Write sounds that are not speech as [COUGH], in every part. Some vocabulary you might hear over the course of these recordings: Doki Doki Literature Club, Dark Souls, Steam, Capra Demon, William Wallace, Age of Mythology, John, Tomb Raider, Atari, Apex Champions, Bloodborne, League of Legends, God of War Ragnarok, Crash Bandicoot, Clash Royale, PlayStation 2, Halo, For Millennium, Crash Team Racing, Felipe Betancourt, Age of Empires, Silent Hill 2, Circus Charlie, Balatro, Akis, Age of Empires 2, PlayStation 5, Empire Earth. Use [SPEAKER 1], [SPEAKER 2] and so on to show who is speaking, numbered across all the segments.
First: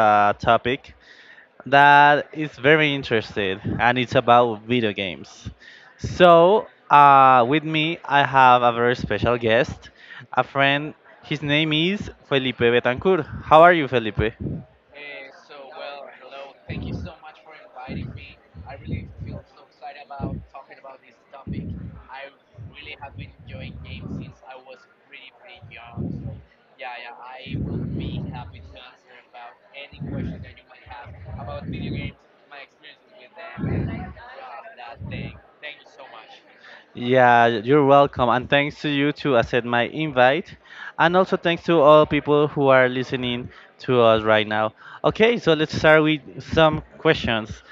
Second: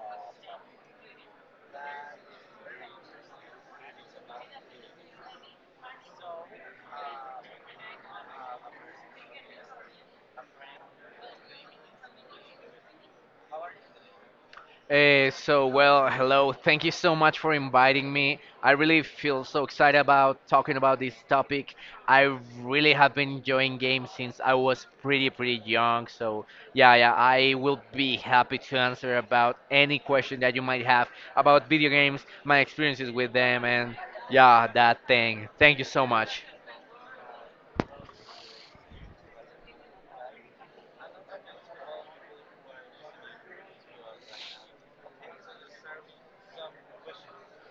[SPEAKER 1] a topic that is very interesting, and it's about video games. So with me, I have a very special guest, a friend. His name is Felipe Betancourt. How are you, Felipe?
[SPEAKER 2] So much for inviting me. I really feel so excited about talking about this topic. I really have been enjoying games since I was pretty, pretty young. So, yeah, yeah, I will be happy to answer about any question that you might have about video games, my experiences with them, and yeah, that thing. Thank you so much.
[SPEAKER 1] Yeah, you're welcome. And thanks to you to accept my invite. And also thanks to all people who are listening to us right now. Okay, so let's start with some questions.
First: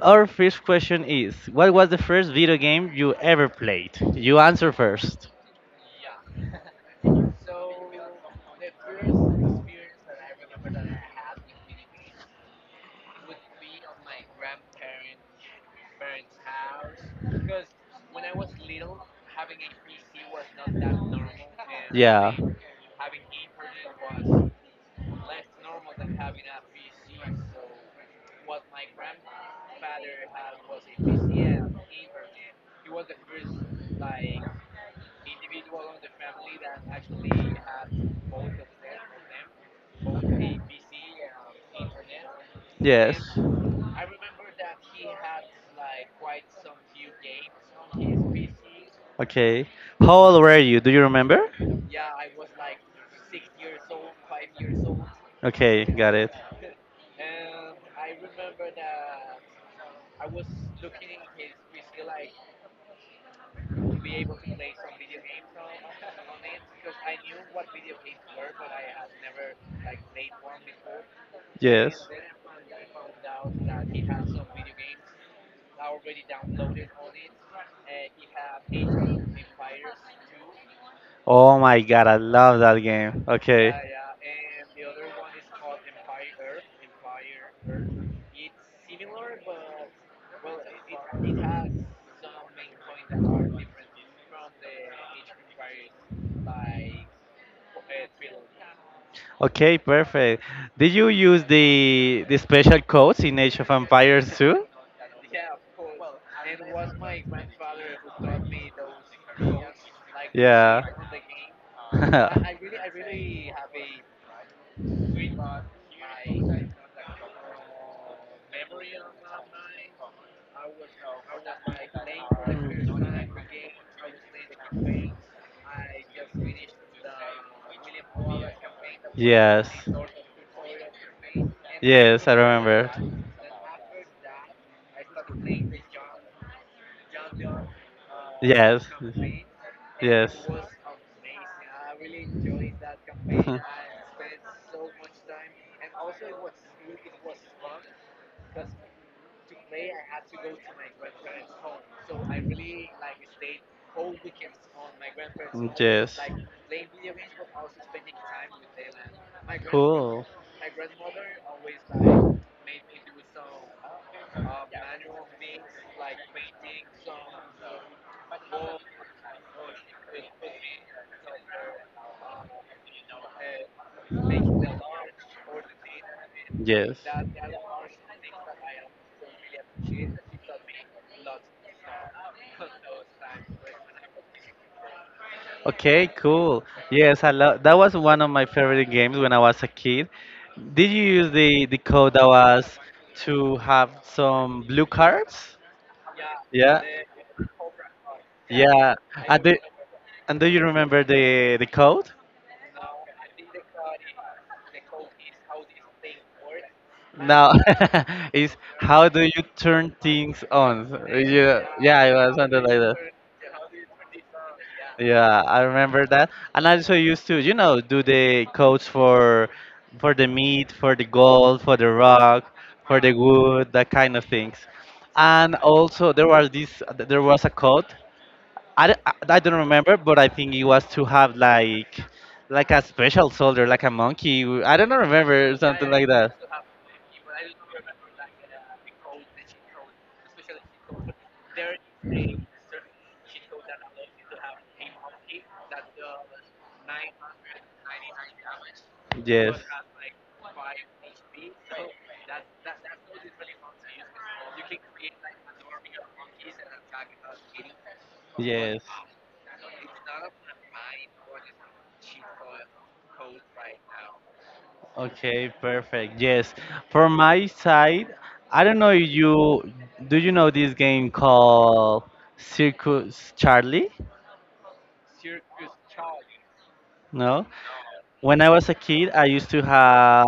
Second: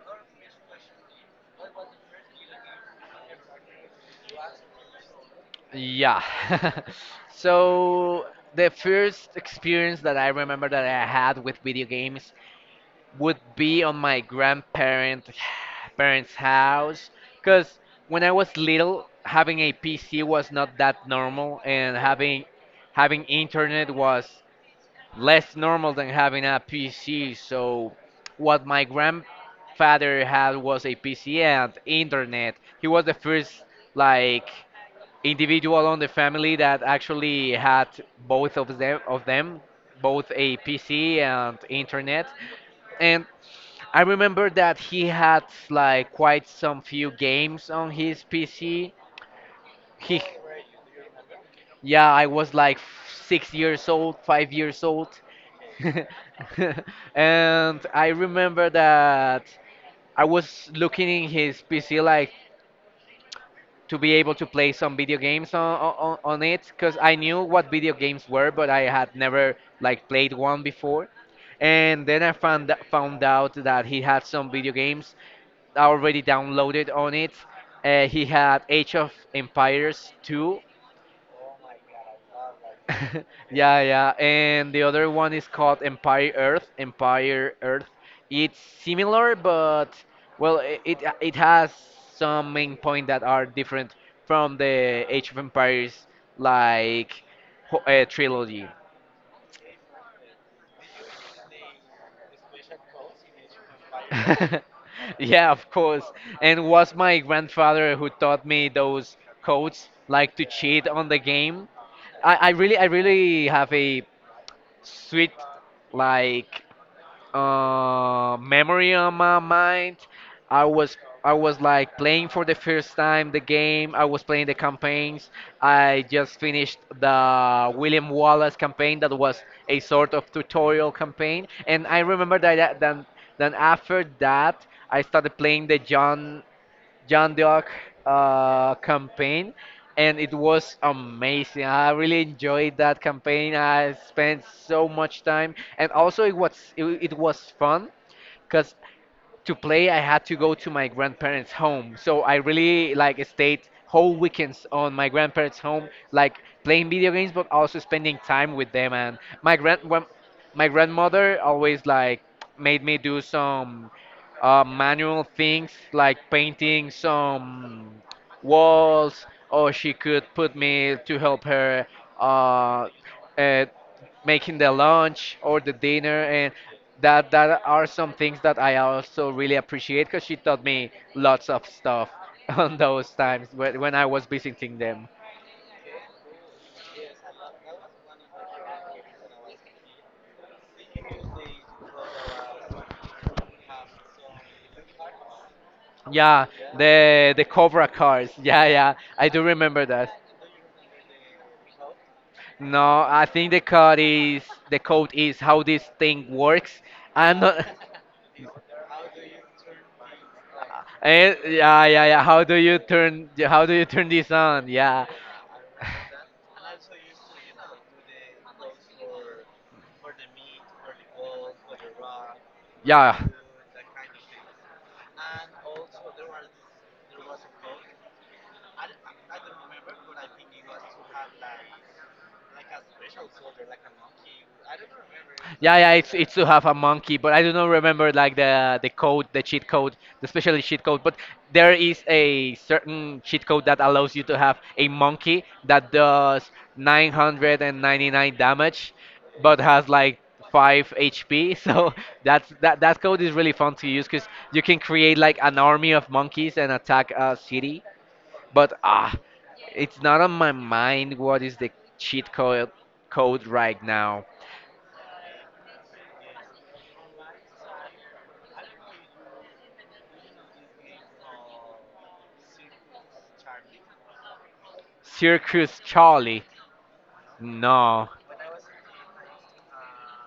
[SPEAKER 1] Our first question is, what was the first video game you ever played? You answer first.
[SPEAKER 2] Yeah. [LAUGHS] So the first experience that I remember that I had with video games would be on my grandparent [SIGHS] parents' house because when I was little, having a PC was not that normal, and
[SPEAKER 1] Yeah.
[SPEAKER 2] having internet was less normal than having a PC. So what my grandfather had was a PC and internet. He was the first, like, individual on the family that actually had both of them, both a PC and internet.
[SPEAKER 1] Yes.
[SPEAKER 2] And I remember that he had, like, quite some few games on his PC.
[SPEAKER 1] Okay. How
[SPEAKER 2] He,
[SPEAKER 1] old were you? Do you remember?
[SPEAKER 2] yeah, I was like 6 years old, 5 years old, [LAUGHS]
[SPEAKER 1] Okay, got it.
[SPEAKER 2] and I remember that I was looking in his PC, like, to be able to play some video games on it because I knew what video games were, but I had never, like, played one before.
[SPEAKER 1] Yes.
[SPEAKER 2] And then I found out that he had some video games already downloaded on it. He had Age of Empires 2.
[SPEAKER 1] Oh my god, I love that game.
[SPEAKER 2] [LAUGHS]
[SPEAKER 1] Okay.
[SPEAKER 2] Yeah, yeah. And the other one is called Empire Earth. It's similar, but, well, it has some main point that are different from the Age of Empires, like, trilogy.
[SPEAKER 1] Okay, perfect. Did you use the special codes in Age of Empires
[SPEAKER 2] [LAUGHS]
[SPEAKER 1] too?
[SPEAKER 2] Yeah, of course. And was my grandfather who taught me those codes, like, to
[SPEAKER 1] Yeah.
[SPEAKER 2] cheat on the game. I, I really I
[SPEAKER 1] [LAUGHS]
[SPEAKER 2] really have a sweet, like, memory on my mind. I was I was like playing for the first time the game. I was playing the campaigns. I just finished the William Wallace campaign that was
[SPEAKER 1] Yes.
[SPEAKER 2] a sort of tutorial campaign, and I
[SPEAKER 1] Yes, I
[SPEAKER 2] remember that that-
[SPEAKER 1] remember.
[SPEAKER 2] then then after that I started playing the John the
[SPEAKER 1] Yes.
[SPEAKER 2] campaign, and
[SPEAKER 1] Yes.
[SPEAKER 2] it was amazing. I really enjoyed that campaign. I
[SPEAKER 1] [LAUGHS]
[SPEAKER 2] spent so much time, and also it was fun because to play I had to go to my grandparents home, so I really, like, stayed whole weekends on my grandparents home,
[SPEAKER 1] Yes.
[SPEAKER 2] like, playing video games but also spending time with them. And my
[SPEAKER 1] Cool.
[SPEAKER 2] my grandmother always, like, made me do some manual things, like painting some walls, or she could put me to help her uh, uh, making the lunch or the dinner. And
[SPEAKER 1] Yes.
[SPEAKER 2] that are some things that I also really appreciate because she taught me lots of stuff [LAUGHS] on those times when I was visiting them.
[SPEAKER 1] Okay, cool. Yes, I love that was one of my favorite games when I was a kid. Did you use the code that was to have some blue cards?
[SPEAKER 2] Yeah,
[SPEAKER 1] Yeah.
[SPEAKER 2] the Cobra cars. [LAUGHS] Yeah, yeah,
[SPEAKER 1] Yeah.
[SPEAKER 2] I do
[SPEAKER 1] And do,
[SPEAKER 2] remember that.
[SPEAKER 1] and do you remember the code?
[SPEAKER 2] No, I think the code is how this thing works. I'm
[SPEAKER 1] No.
[SPEAKER 2] not. [LAUGHS]
[SPEAKER 1] [LAUGHS] It's how do you turn things on? Yeah,
[SPEAKER 2] Yeah,
[SPEAKER 1] yeah,
[SPEAKER 2] yeah,
[SPEAKER 1] it
[SPEAKER 2] yeah.
[SPEAKER 1] was something like that.
[SPEAKER 2] How do you turn this on? Yeah,
[SPEAKER 1] Yeah, I remember that. And I also used to, you know, do the coats for the meat, for the gold, for the rock, for the
[SPEAKER 2] yeah.
[SPEAKER 1] wood, that kind of things. And also there was a code. I don't remember, but I think it was to have like a special soldier, like a monkey. I don't remember
[SPEAKER 2] Yeah,
[SPEAKER 1] something
[SPEAKER 2] yeah,
[SPEAKER 1] like
[SPEAKER 2] it's
[SPEAKER 1] that.
[SPEAKER 2] to have a monkey, but I do not remember, like, the code, the cheat code, the special cheat code. But there is a certain cheat code that allows you to have a monkey that does 999 damage,
[SPEAKER 1] Yes.
[SPEAKER 2] but has like five HP. [LAUGHS] So that's that code is really fun to use because you can create, like, an army of monkeys and attack a city. But,
[SPEAKER 1] Yes.
[SPEAKER 2] ah, it's not on my mind what is the cheat code right now.
[SPEAKER 1] Okay, perfect. Yes. For my side, I don't know if you, do you know this game called Circus Charlie?
[SPEAKER 2] Circus Charlie.
[SPEAKER 1] No?
[SPEAKER 2] No.
[SPEAKER 1] When I was a kid, I used to have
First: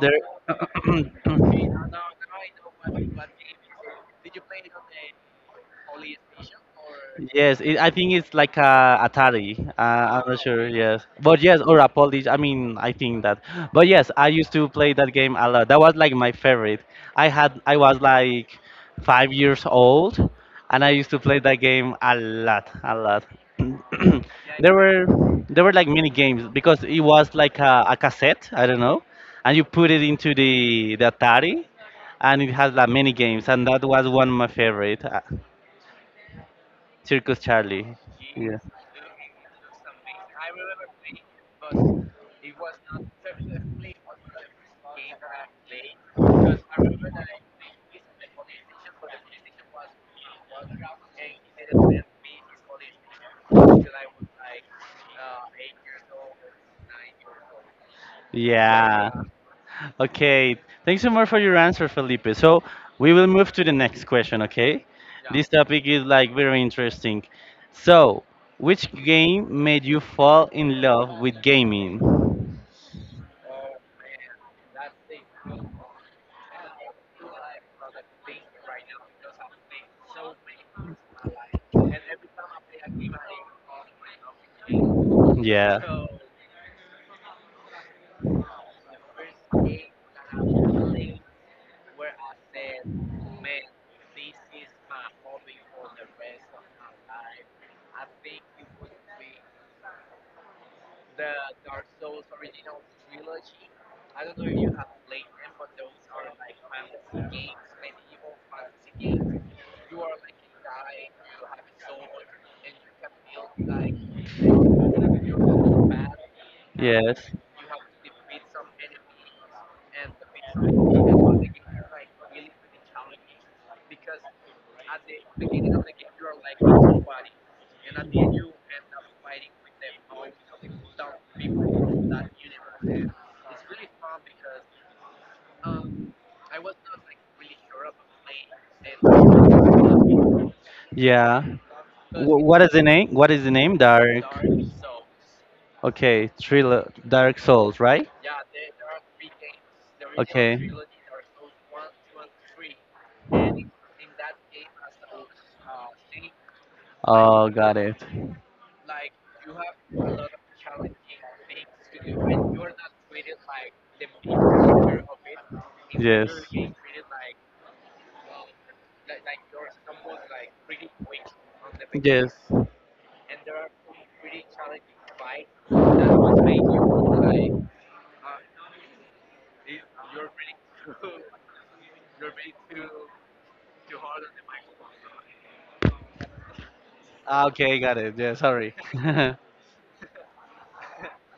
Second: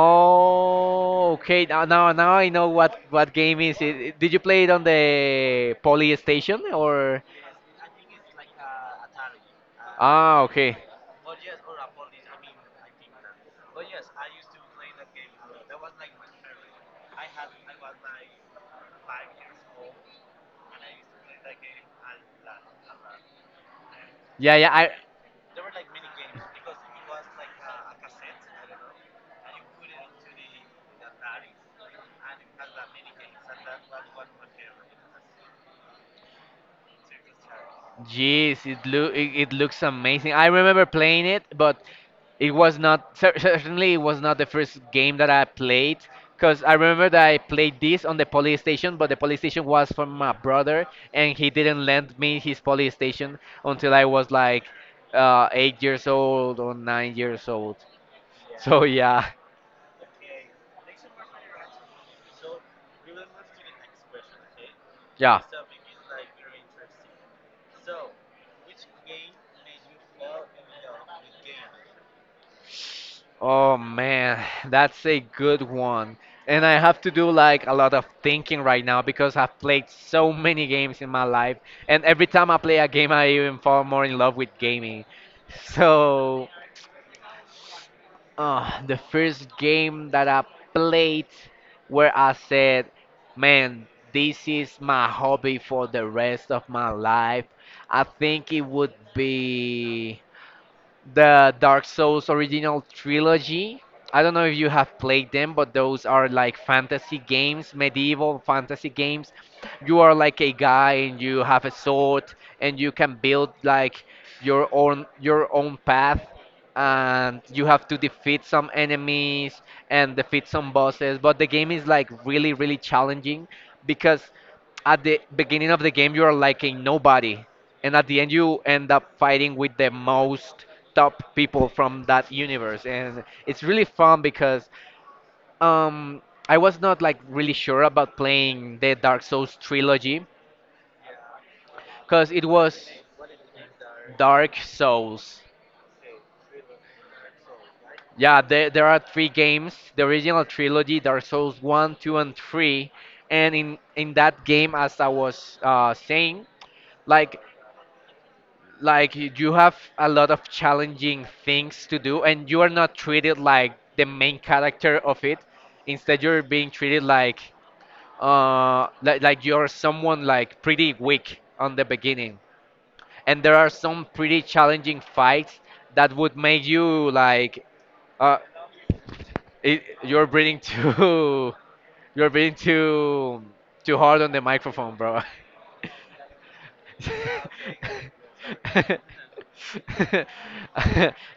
[SPEAKER 1] there.
[SPEAKER 2] okay. Now I know what
[SPEAKER 1] [CLEARS THROAT]
[SPEAKER 2] game is it. Did you play it on the PlayStation or?
[SPEAKER 1] Yes, it, I think it's like a Atari. I'm not
[SPEAKER 2] Ah,
[SPEAKER 1] sure.
[SPEAKER 2] okay.
[SPEAKER 1] Yes, but yes, or a Polish. I mean, I think that. But yes, I used to play that game a lot. That was like my favorite. I had, I was like 5 years old, and I used to play that game a lot, a lot.
[SPEAKER 2] Yeah,
[SPEAKER 1] [CLEARS THROAT]
[SPEAKER 2] yeah.
[SPEAKER 1] there
[SPEAKER 2] I
[SPEAKER 1] were there were like mini games because it was like a cassette. I don't know, and you put it into the Atari, and it has like many games, and that was one of my favorite. Circus Charlie. Yeah.
[SPEAKER 2] Jeez, it looks amazing. I remember playing it, but it was not certainly it was not the first game that I played because I remember that I played this on the PlayStation, but the PlayStation was from my brother, and he didn't lend me his PlayStation until I was like 8 years old or 9 years old. So
[SPEAKER 1] Yeah.
[SPEAKER 2] yeah.
[SPEAKER 1] Okay. Thanks so much for your answer, Felipe. So we will move to the next question, okay?
[SPEAKER 2] Yeah.
[SPEAKER 1] This topic is like very interesting. So, which game made you fall in love with gaming?
[SPEAKER 2] Oh man, that's a good one. And I have to do, like, a lot of thinking right now because I've played so many games in my life. And every time I play a game, I even fall more in love with gaming. [LAUGHS]
[SPEAKER 1] Yeah.
[SPEAKER 2] So, the first game that I played where I said, man, this is my hobby for the rest of my life, I think it would be the Dark Souls original trilogy. I don't know if you have played them, but those are like fantasy games, medieval fantasy games. You are like a guy and you have a sword, and you can build, like, your own path,
[SPEAKER 1] Yes.
[SPEAKER 2] and you have to defeat some enemies and defeat some bosses, but the game is, like, really really challenging because at the beginning of the game you are like a nobody, and at the end you end up fighting with the most top people from that universe. And it's really fun because um I was not, like, really sure about playing the Dark Souls trilogy
[SPEAKER 1] Yeah.
[SPEAKER 2] because it
[SPEAKER 1] What is so the
[SPEAKER 2] was
[SPEAKER 1] name? What is the name? Dark.
[SPEAKER 2] Dark Souls.
[SPEAKER 1] Okay, thriller. Dark Souls, right?
[SPEAKER 2] Yeah, there are three games, the original trilogy, Dark Souls 1, 2 and 3, and in that game, as I was saying,
[SPEAKER 1] I,
[SPEAKER 2] like
[SPEAKER 1] oh, got it.
[SPEAKER 2] you have a lot of challenging things to do, and you are not treated like the main character of it. Instead,
[SPEAKER 1] Yes.
[SPEAKER 2] you're being treated like
[SPEAKER 1] um,
[SPEAKER 2] like you're someone, like, pretty weak on the beginning, and there are some pretty challenging fights that would make you, like, uh you're breathing too [LAUGHS] you're breathing too hard on the microphone, bro. [LAUGHS]
[SPEAKER 1] Ah, okay, got it. Yeah, sorry. [LAUGHS]
[SPEAKER 2] [LAUGHS]
[SPEAKER 1] yes.
[SPEAKER 2] [LAUGHS]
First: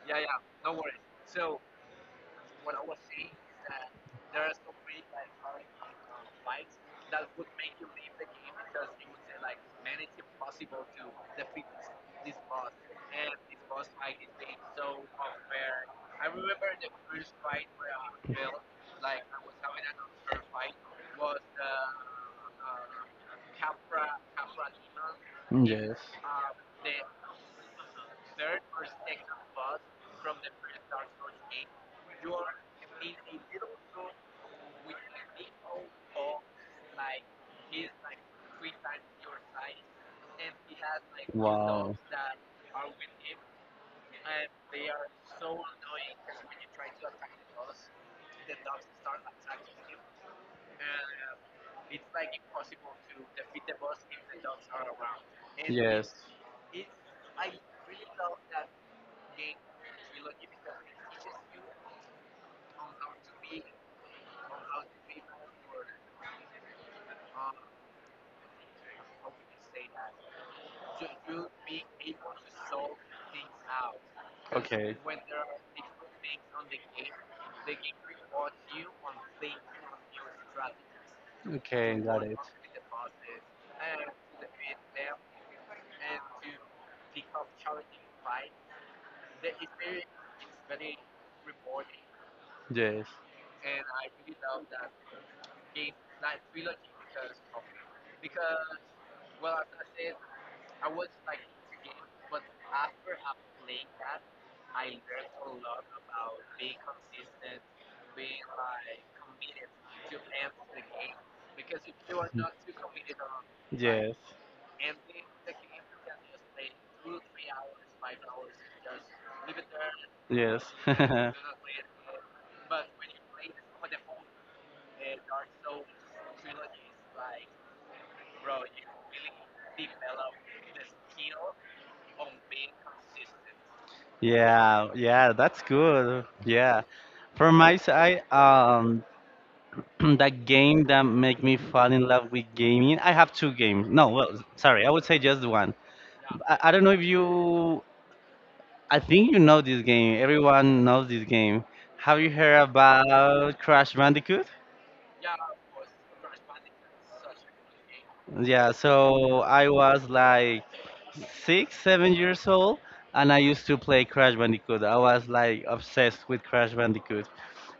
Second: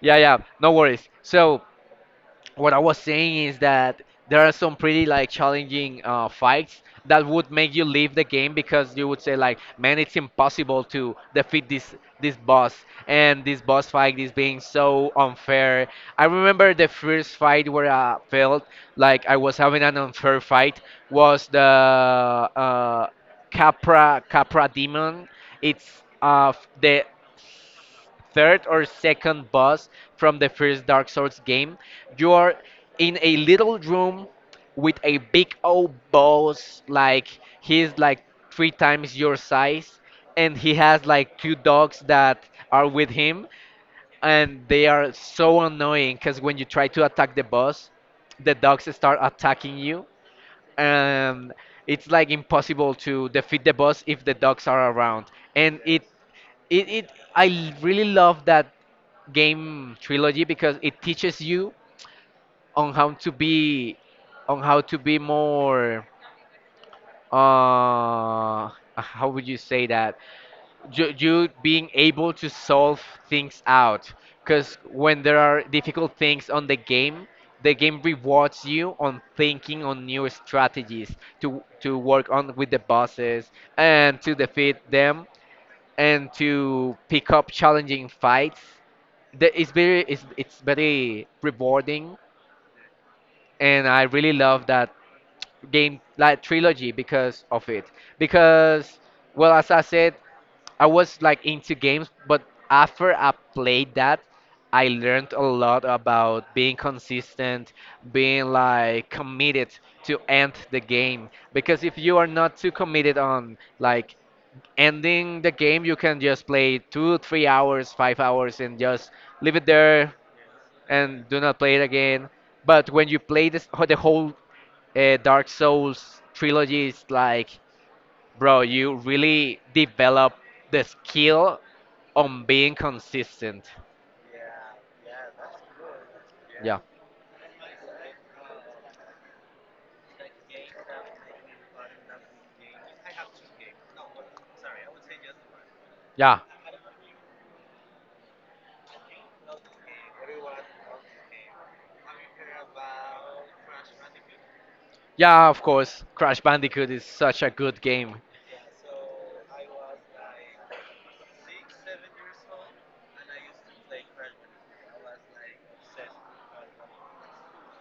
[SPEAKER 2] Yeah, yeah, no worries. So, what I was saying is that there are some pretty, like, challenging fights that would make you leave the game because you would say, like, man, it's impossible to defeat this boss, and this boss fight is being so unfair. I remember the first fight where I felt like I was having an unfair fight was the Capra Demon. It's the third or second boss from the first Dark Souls game. You are in a little room with a big old boss, like, he's like three times your size, and he has like two dogs that are with him, and they are so annoying because when you try to attack the boss, the dogs start attacking you, and it's like impossible to defeat the boss if the dogs are around. And it
[SPEAKER 1] Envy.
[SPEAKER 2] it, it I l- really love that game trilogy because it teaches you on how to be on how to be more, uh how would you say that, you being able to solve things out, because
[SPEAKER 1] Okay.
[SPEAKER 2] when there are difficult things on the game, the game rewards you on thinking on new strategies to
[SPEAKER 1] Okay, got
[SPEAKER 2] work
[SPEAKER 1] it.
[SPEAKER 2] on with the bosses, and to defeat them, and to pick up challenging fights. It's very it's very rewarding,
[SPEAKER 1] Yes.
[SPEAKER 2] and I really love that game, like, trilogy because of it. Because, well, as I said, I was like into games, but after I played that, I learned a lot about being consistent, being, like, committed to end the game. Because if you are not too committed on,
[SPEAKER 1] Yes.
[SPEAKER 2] like, ending the game, you can just play 2, 3 hours 5 hours and just leave it there
[SPEAKER 1] Yes. [LAUGHS] you. [LAUGHS]
[SPEAKER 2] and do not play it again. But when you play this, the whole Dark Souls trilogy, it's like, bro, you really develop the skill on being consistent.
[SPEAKER 1] Yeah, yeah, that's good.
[SPEAKER 2] Yeah.
[SPEAKER 1] Yeah. From my side, [CLEARS THROAT] that game that make me fall in love with gaming. I have two games. No, well, sorry, I would say just one.
[SPEAKER 2] Yeah.
[SPEAKER 1] I don't know if you, I think you know this game. Everyone knows this game. Have you heard about Crash Bandicoot?
[SPEAKER 2] Yeah, of course. Crash Bandicoot is such a good game.
[SPEAKER 1] Yeah, so I was like 6, 7 years old, and I used to play Crash Bandicoot. I was like obsessed with Crash Bandicoot.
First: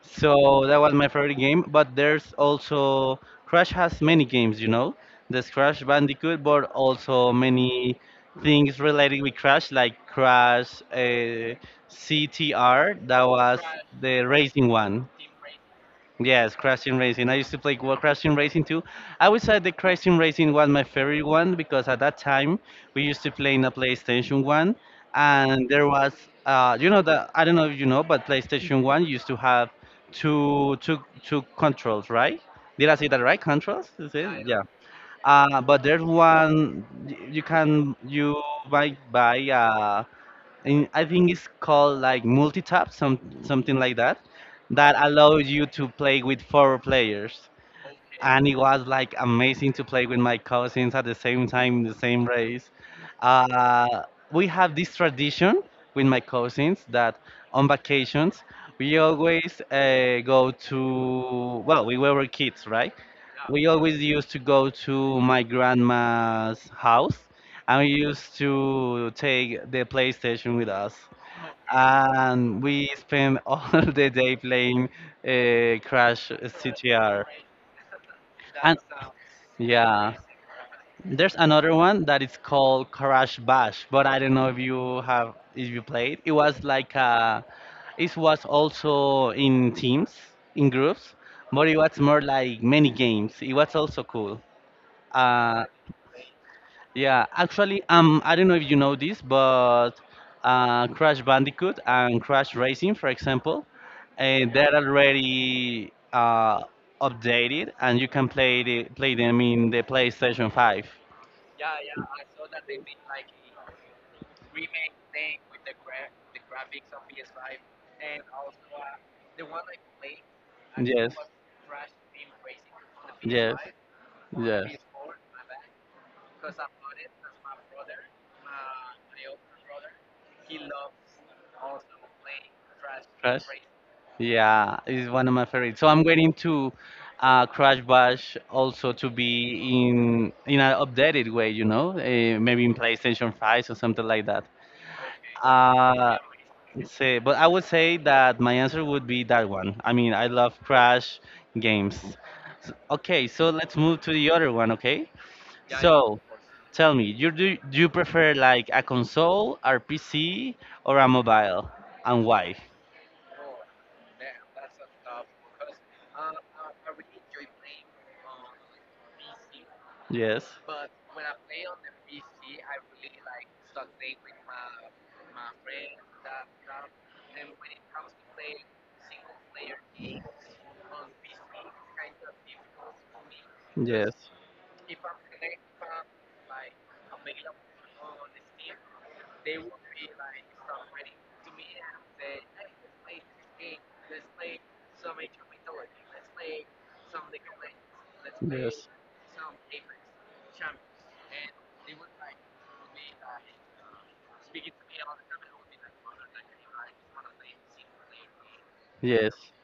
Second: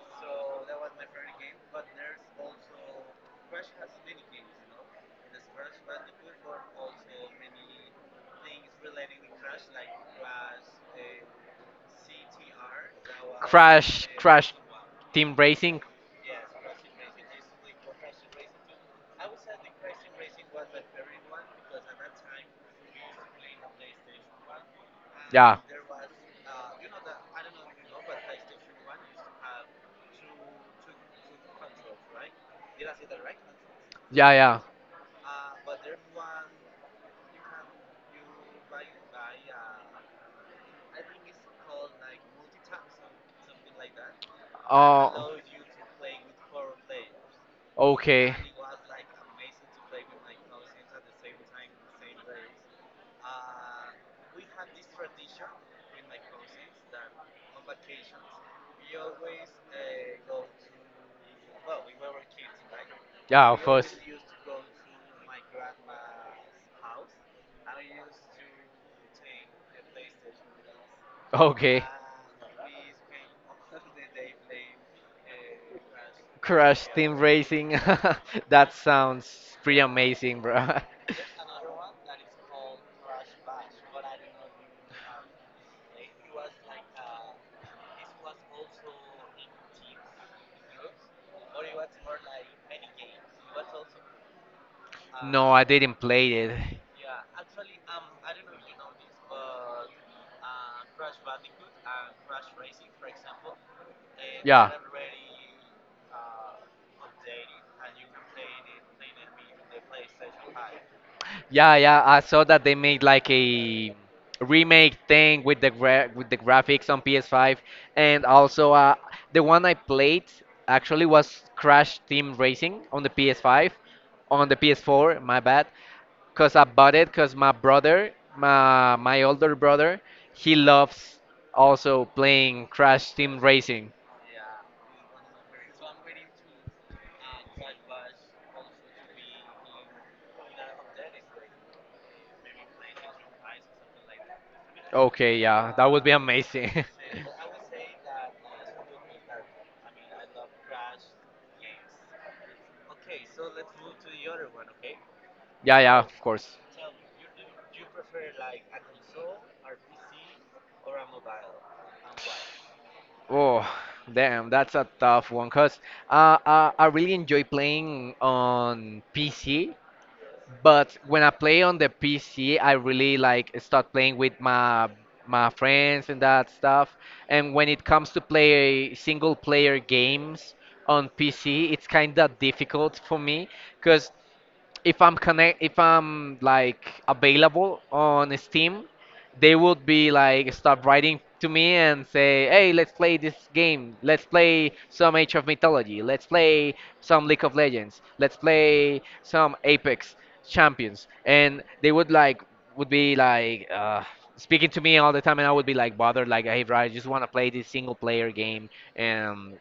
[SPEAKER 1] So that was my favorite game. But there's also Crash has many games, you know. There's Crash Bandicoot, but also many things related with Crash, like Crash CTR. That was
[SPEAKER 2] Crash,
[SPEAKER 1] the
[SPEAKER 2] Crash
[SPEAKER 1] racing one.
[SPEAKER 2] Team Racing.
[SPEAKER 1] Yes, Crash Team Racing. I used to play Wa- Crash Team Racing too. I would say that Crash Team Racing was my favorite one because at that time we used to play in a PlayStation 1
[SPEAKER 2] Yeah.
[SPEAKER 1] and there was uh, you know the, I don't know if you know, but PlayStation 1 used to have two controls, right? Did I say that right? Controls? Is
[SPEAKER 2] Yeah,
[SPEAKER 1] it? Yeah.
[SPEAKER 2] yeah.
[SPEAKER 1] Uh, but there's one, y- you can you might buy uh, and I think it's called like multi-tap, some something like that, that
[SPEAKER 2] Uh,
[SPEAKER 1] allows you to play with 4 players.
[SPEAKER 2] okay.
[SPEAKER 1] And it was like amazing to play with my cousins at the same time in the same race. Uh, we have this tradition with my cousins that on vacations we always go to, well we were kids right,
[SPEAKER 2] Yeah, of
[SPEAKER 1] we
[SPEAKER 2] course.
[SPEAKER 1] always used to go to my grandma's house and we used to take the PlayStation with us.
[SPEAKER 2] Okay.
[SPEAKER 1] And we spent all [LAUGHS] the day playing Crash
[SPEAKER 2] Crash Team
[SPEAKER 1] CTR.
[SPEAKER 2] Racing. [LAUGHS] That
[SPEAKER 1] And
[SPEAKER 2] sounds pretty
[SPEAKER 1] yeah,
[SPEAKER 2] amazing, bro.
[SPEAKER 1] there's another one that is called Crash Bash, but I don't know if you have, if you played. It was like it was also in teams, in groups, but it was more like many games. It was also cool.
[SPEAKER 2] [LAUGHS] No, I
[SPEAKER 1] Uh,
[SPEAKER 2] didn't play it.
[SPEAKER 1] yeah, actually, I don't know if you know this, but Crash Bandicoot and Crash Racing, for example, and
[SPEAKER 2] Yeah.
[SPEAKER 1] they're already updated, and you can play the, play them in the PlayStation 5.
[SPEAKER 2] Yeah, yeah, I saw that they made like a remake thing with the graphics on PS5, and also the one I played actually
[SPEAKER 1] Yes,
[SPEAKER 2] was Crash Team Racing on the
[SPEAKER 1] yes,
[SPEAKER 2] PS5, on the
[SPEAKER 1] yes.
[SPEAKER 2] PS4, my bad, because I bought it because my brother, my older brother, he loves also playing Crash
[SPEAKER 1] Crash.
[SPEAKER 2] Team Racing.
[SPEAKER 1] Yeah, it's one of my favorites. So I'm waiting to Crash Bash also to be in an updated way, you know, maybe in PlayStation 5 or something like that.
[SPEAKER 2] Okay, yeah, that would be
[SPEAKER 1] Uh,
[SPEAKER 2] amazing. [LAUGHS]
[SPEAKER 1] say, but I would say that my answer would be that one. I mean, I love Crash games. S- Okay, so let's move to the other one. Okay,
[SPEAKER 2] Yeah, yeah, of
[SPEAKER 1] so
[SPEAKER 2] course.
[SPEAKER 1] tell me, you do, do you prefer like a console, or PC, or a mobile, and why?
[SPEAKER 2] Oh, damn, that's a tough one. Cause I really enjoy playing on PC,
[SPEAKER 1] Yes,
[SPEAKER 2] but when I play on the PC, I really, like, start playing with my friends and that stuff. And when it comes to play single player games on PC, it's kind of difficult for me,
[SPEAKER 1] yes.
[SPEAKER 2] cause if I'm like available on Steam, they would be, like, start writing to me and say, "Hey, let's play this game. Let's play some Age of Mythology. Let's play some League of Legends. "Let's
[SPEAKER 1] Yes.
[SPEAKER 2] play some Apex Champions." And they would like would be like speaking to me all the time, and I would be like bothered, like, "Hey, bro, I just want to play this single player game."
[SPEAKER 1] Yes.
[SPEAKER 2] And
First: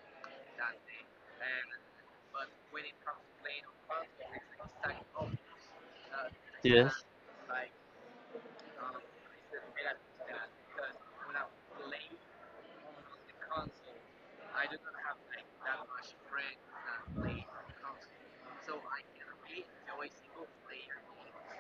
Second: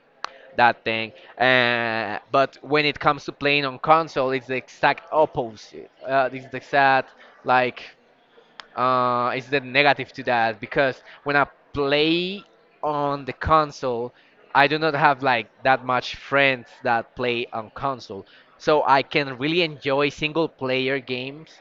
[SPEAKER 2] that thing. But when it comes to playing on console, it's the exact opposite. It's the
[SPEAKER 1] Yes.
[SPEAKER 2] exact like it's the negative to that because when I play on the console, I do not have like that much friends that play on console. So I can really enjoy single player games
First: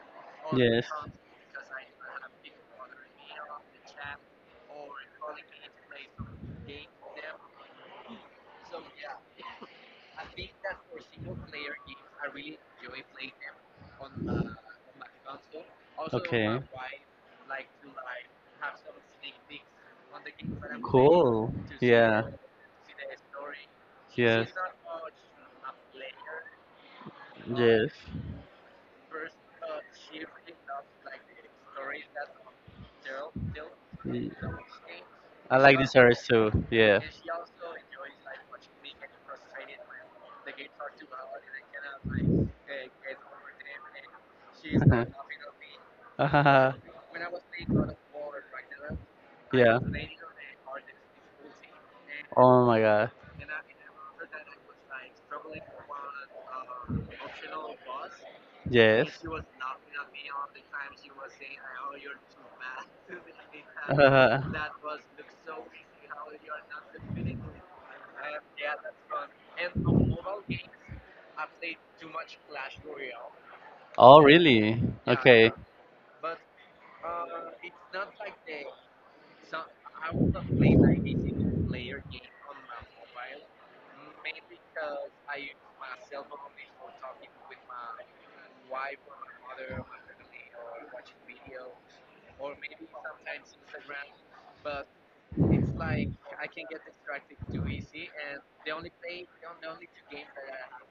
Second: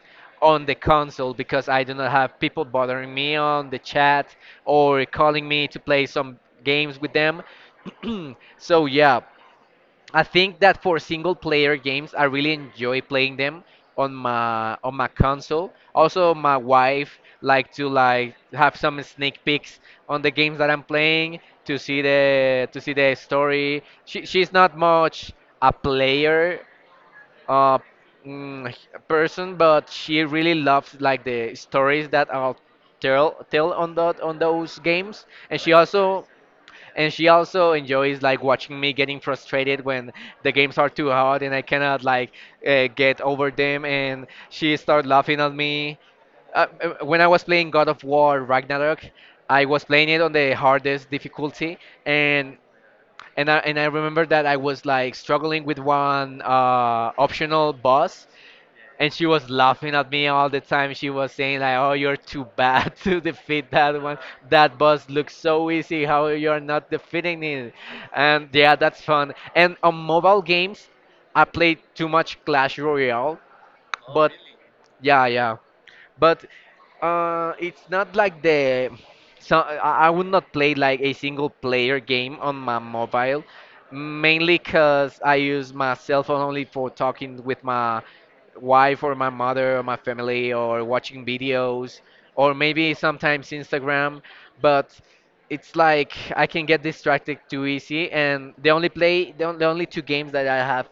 [SPEAKER 2] on the
[SPEAKER 1] Yes.
[SPEAKER 2] console because I do not have people bothering me on the chat or calling me to play some games with them. [CLEARS THROAT] So yeah, I think that for single player games, I really enjoy playing them on my console. Also, my
[SPEAKER 1] Okay.
[SPEAKER 2] wife like to like have some sneak peeks on the games that I'm playing
[SPEAKER 1] Cool.
[SPEAKER 2] to see
[SPEAKER 1] Yeah.
[SPEAKER 2] the story.
[SPEAKER 1] Yes.
[SPEAKER 2] She's not much a player uh,
[SPEAKER 1] Yes.
[SPEAKER 2] mm, person, but she really loves like the stories that are tell on that
[SPEAKER 1] Y-
[SPEAKER 2] on those games,
[SPEAKER 1] I like this artist too. Yeah.
[SPEAKER 2] and she also enjoys like watching me getting frustrated when the games are too hard and I cannot like get over them. And she started laughing at
[SPEAKER 1] [LAUGHS]
[SPEAKER 2] me.
[SPEAKER 1] Ah,
[SPEAKER 2] When I was playing God of War Ragnarok, I
[SPEAKER 1] yeah.
[SPEAKER 2] was playing it on the hardest difficulty, and
[SPEAKER 1] Oh my god.
[SPEAKER 2] I remember that I was like struggling with one optional boss, and
[SPEAKER 1] Yes.
[SPEAKER 2] she was laughing at me all the time. She was saying like, "Oh, you're too bad [LAUGHS] to defeat that one. That
[SPEAKER 1] [LAUGHS]
[SPEAKER 2] boss looks so easy. How you're not defeating it?" And yeah, that's fun. And on mobile games, I played too much Clash Royale,
[SPEAKER 1] oh,
[SPEAKER 2] but
[SPEAKER 1] really?
[SPEAKER 2] yeah,
[SPEAKER 1] Okay.
[SPEAKER 2] yeah. But it's not like the. So I would not play like a single player game on my mobile, mainly because I use my cell phone only for talking with my wife or my mother or my family or watching videos or maybe sometimes Instagram, but it's like I can get distracted too easy and the only play the, on- the only two games that I have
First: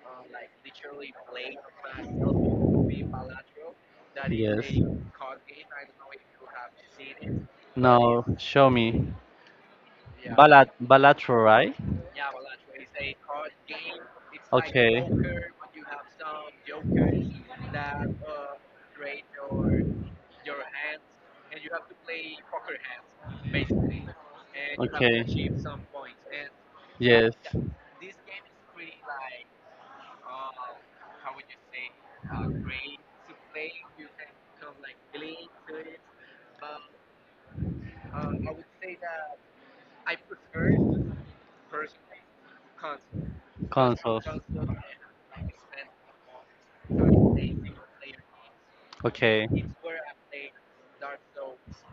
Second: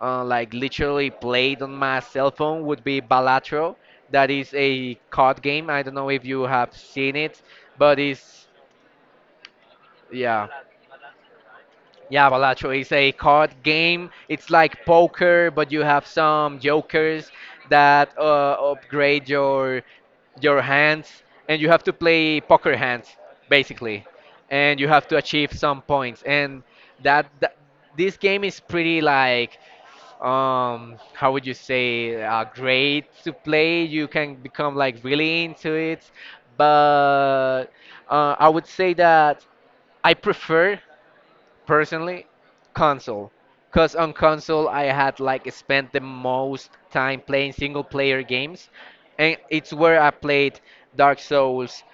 [SPEAKER 2] like literally played on my cell phone would be Balatro. That is
[SPEAKER 1] Yes.
[SPEAKER 2] a card game. I don't know if you have seen it, but
[SPEAKER 1] No,
[SPEAKER 2] it's
[SPEAKER 1] show me.
[SPEAKER 2] yeah,
[SPEAKER 1] Balat Balatro, right?
[SPEAKER 2] yeah, Balatro is a card game. It's like
[SPEAKER 1] Okay.
[SPEAKER 2] poker, but you have some jokers that upgrade your hands, and you have to play poker hands basically, and you have to
[SPEAKER 1] Okay.
[SPEAKER 2] achieve some points. And that,
[SPEAKER 1] Yes.
[SPEAKER 2] that this game is pretty like how would you say great to play. You can become like really into it, but I would say that I prefer personally console because on
[SPEAKER 1] Consoles.
[SPEAKER 2] console I had like spent the most time playing single player games and
[SPEAKER 1] Okay.
[SPEAKER 2] it's where I played Dark Souls,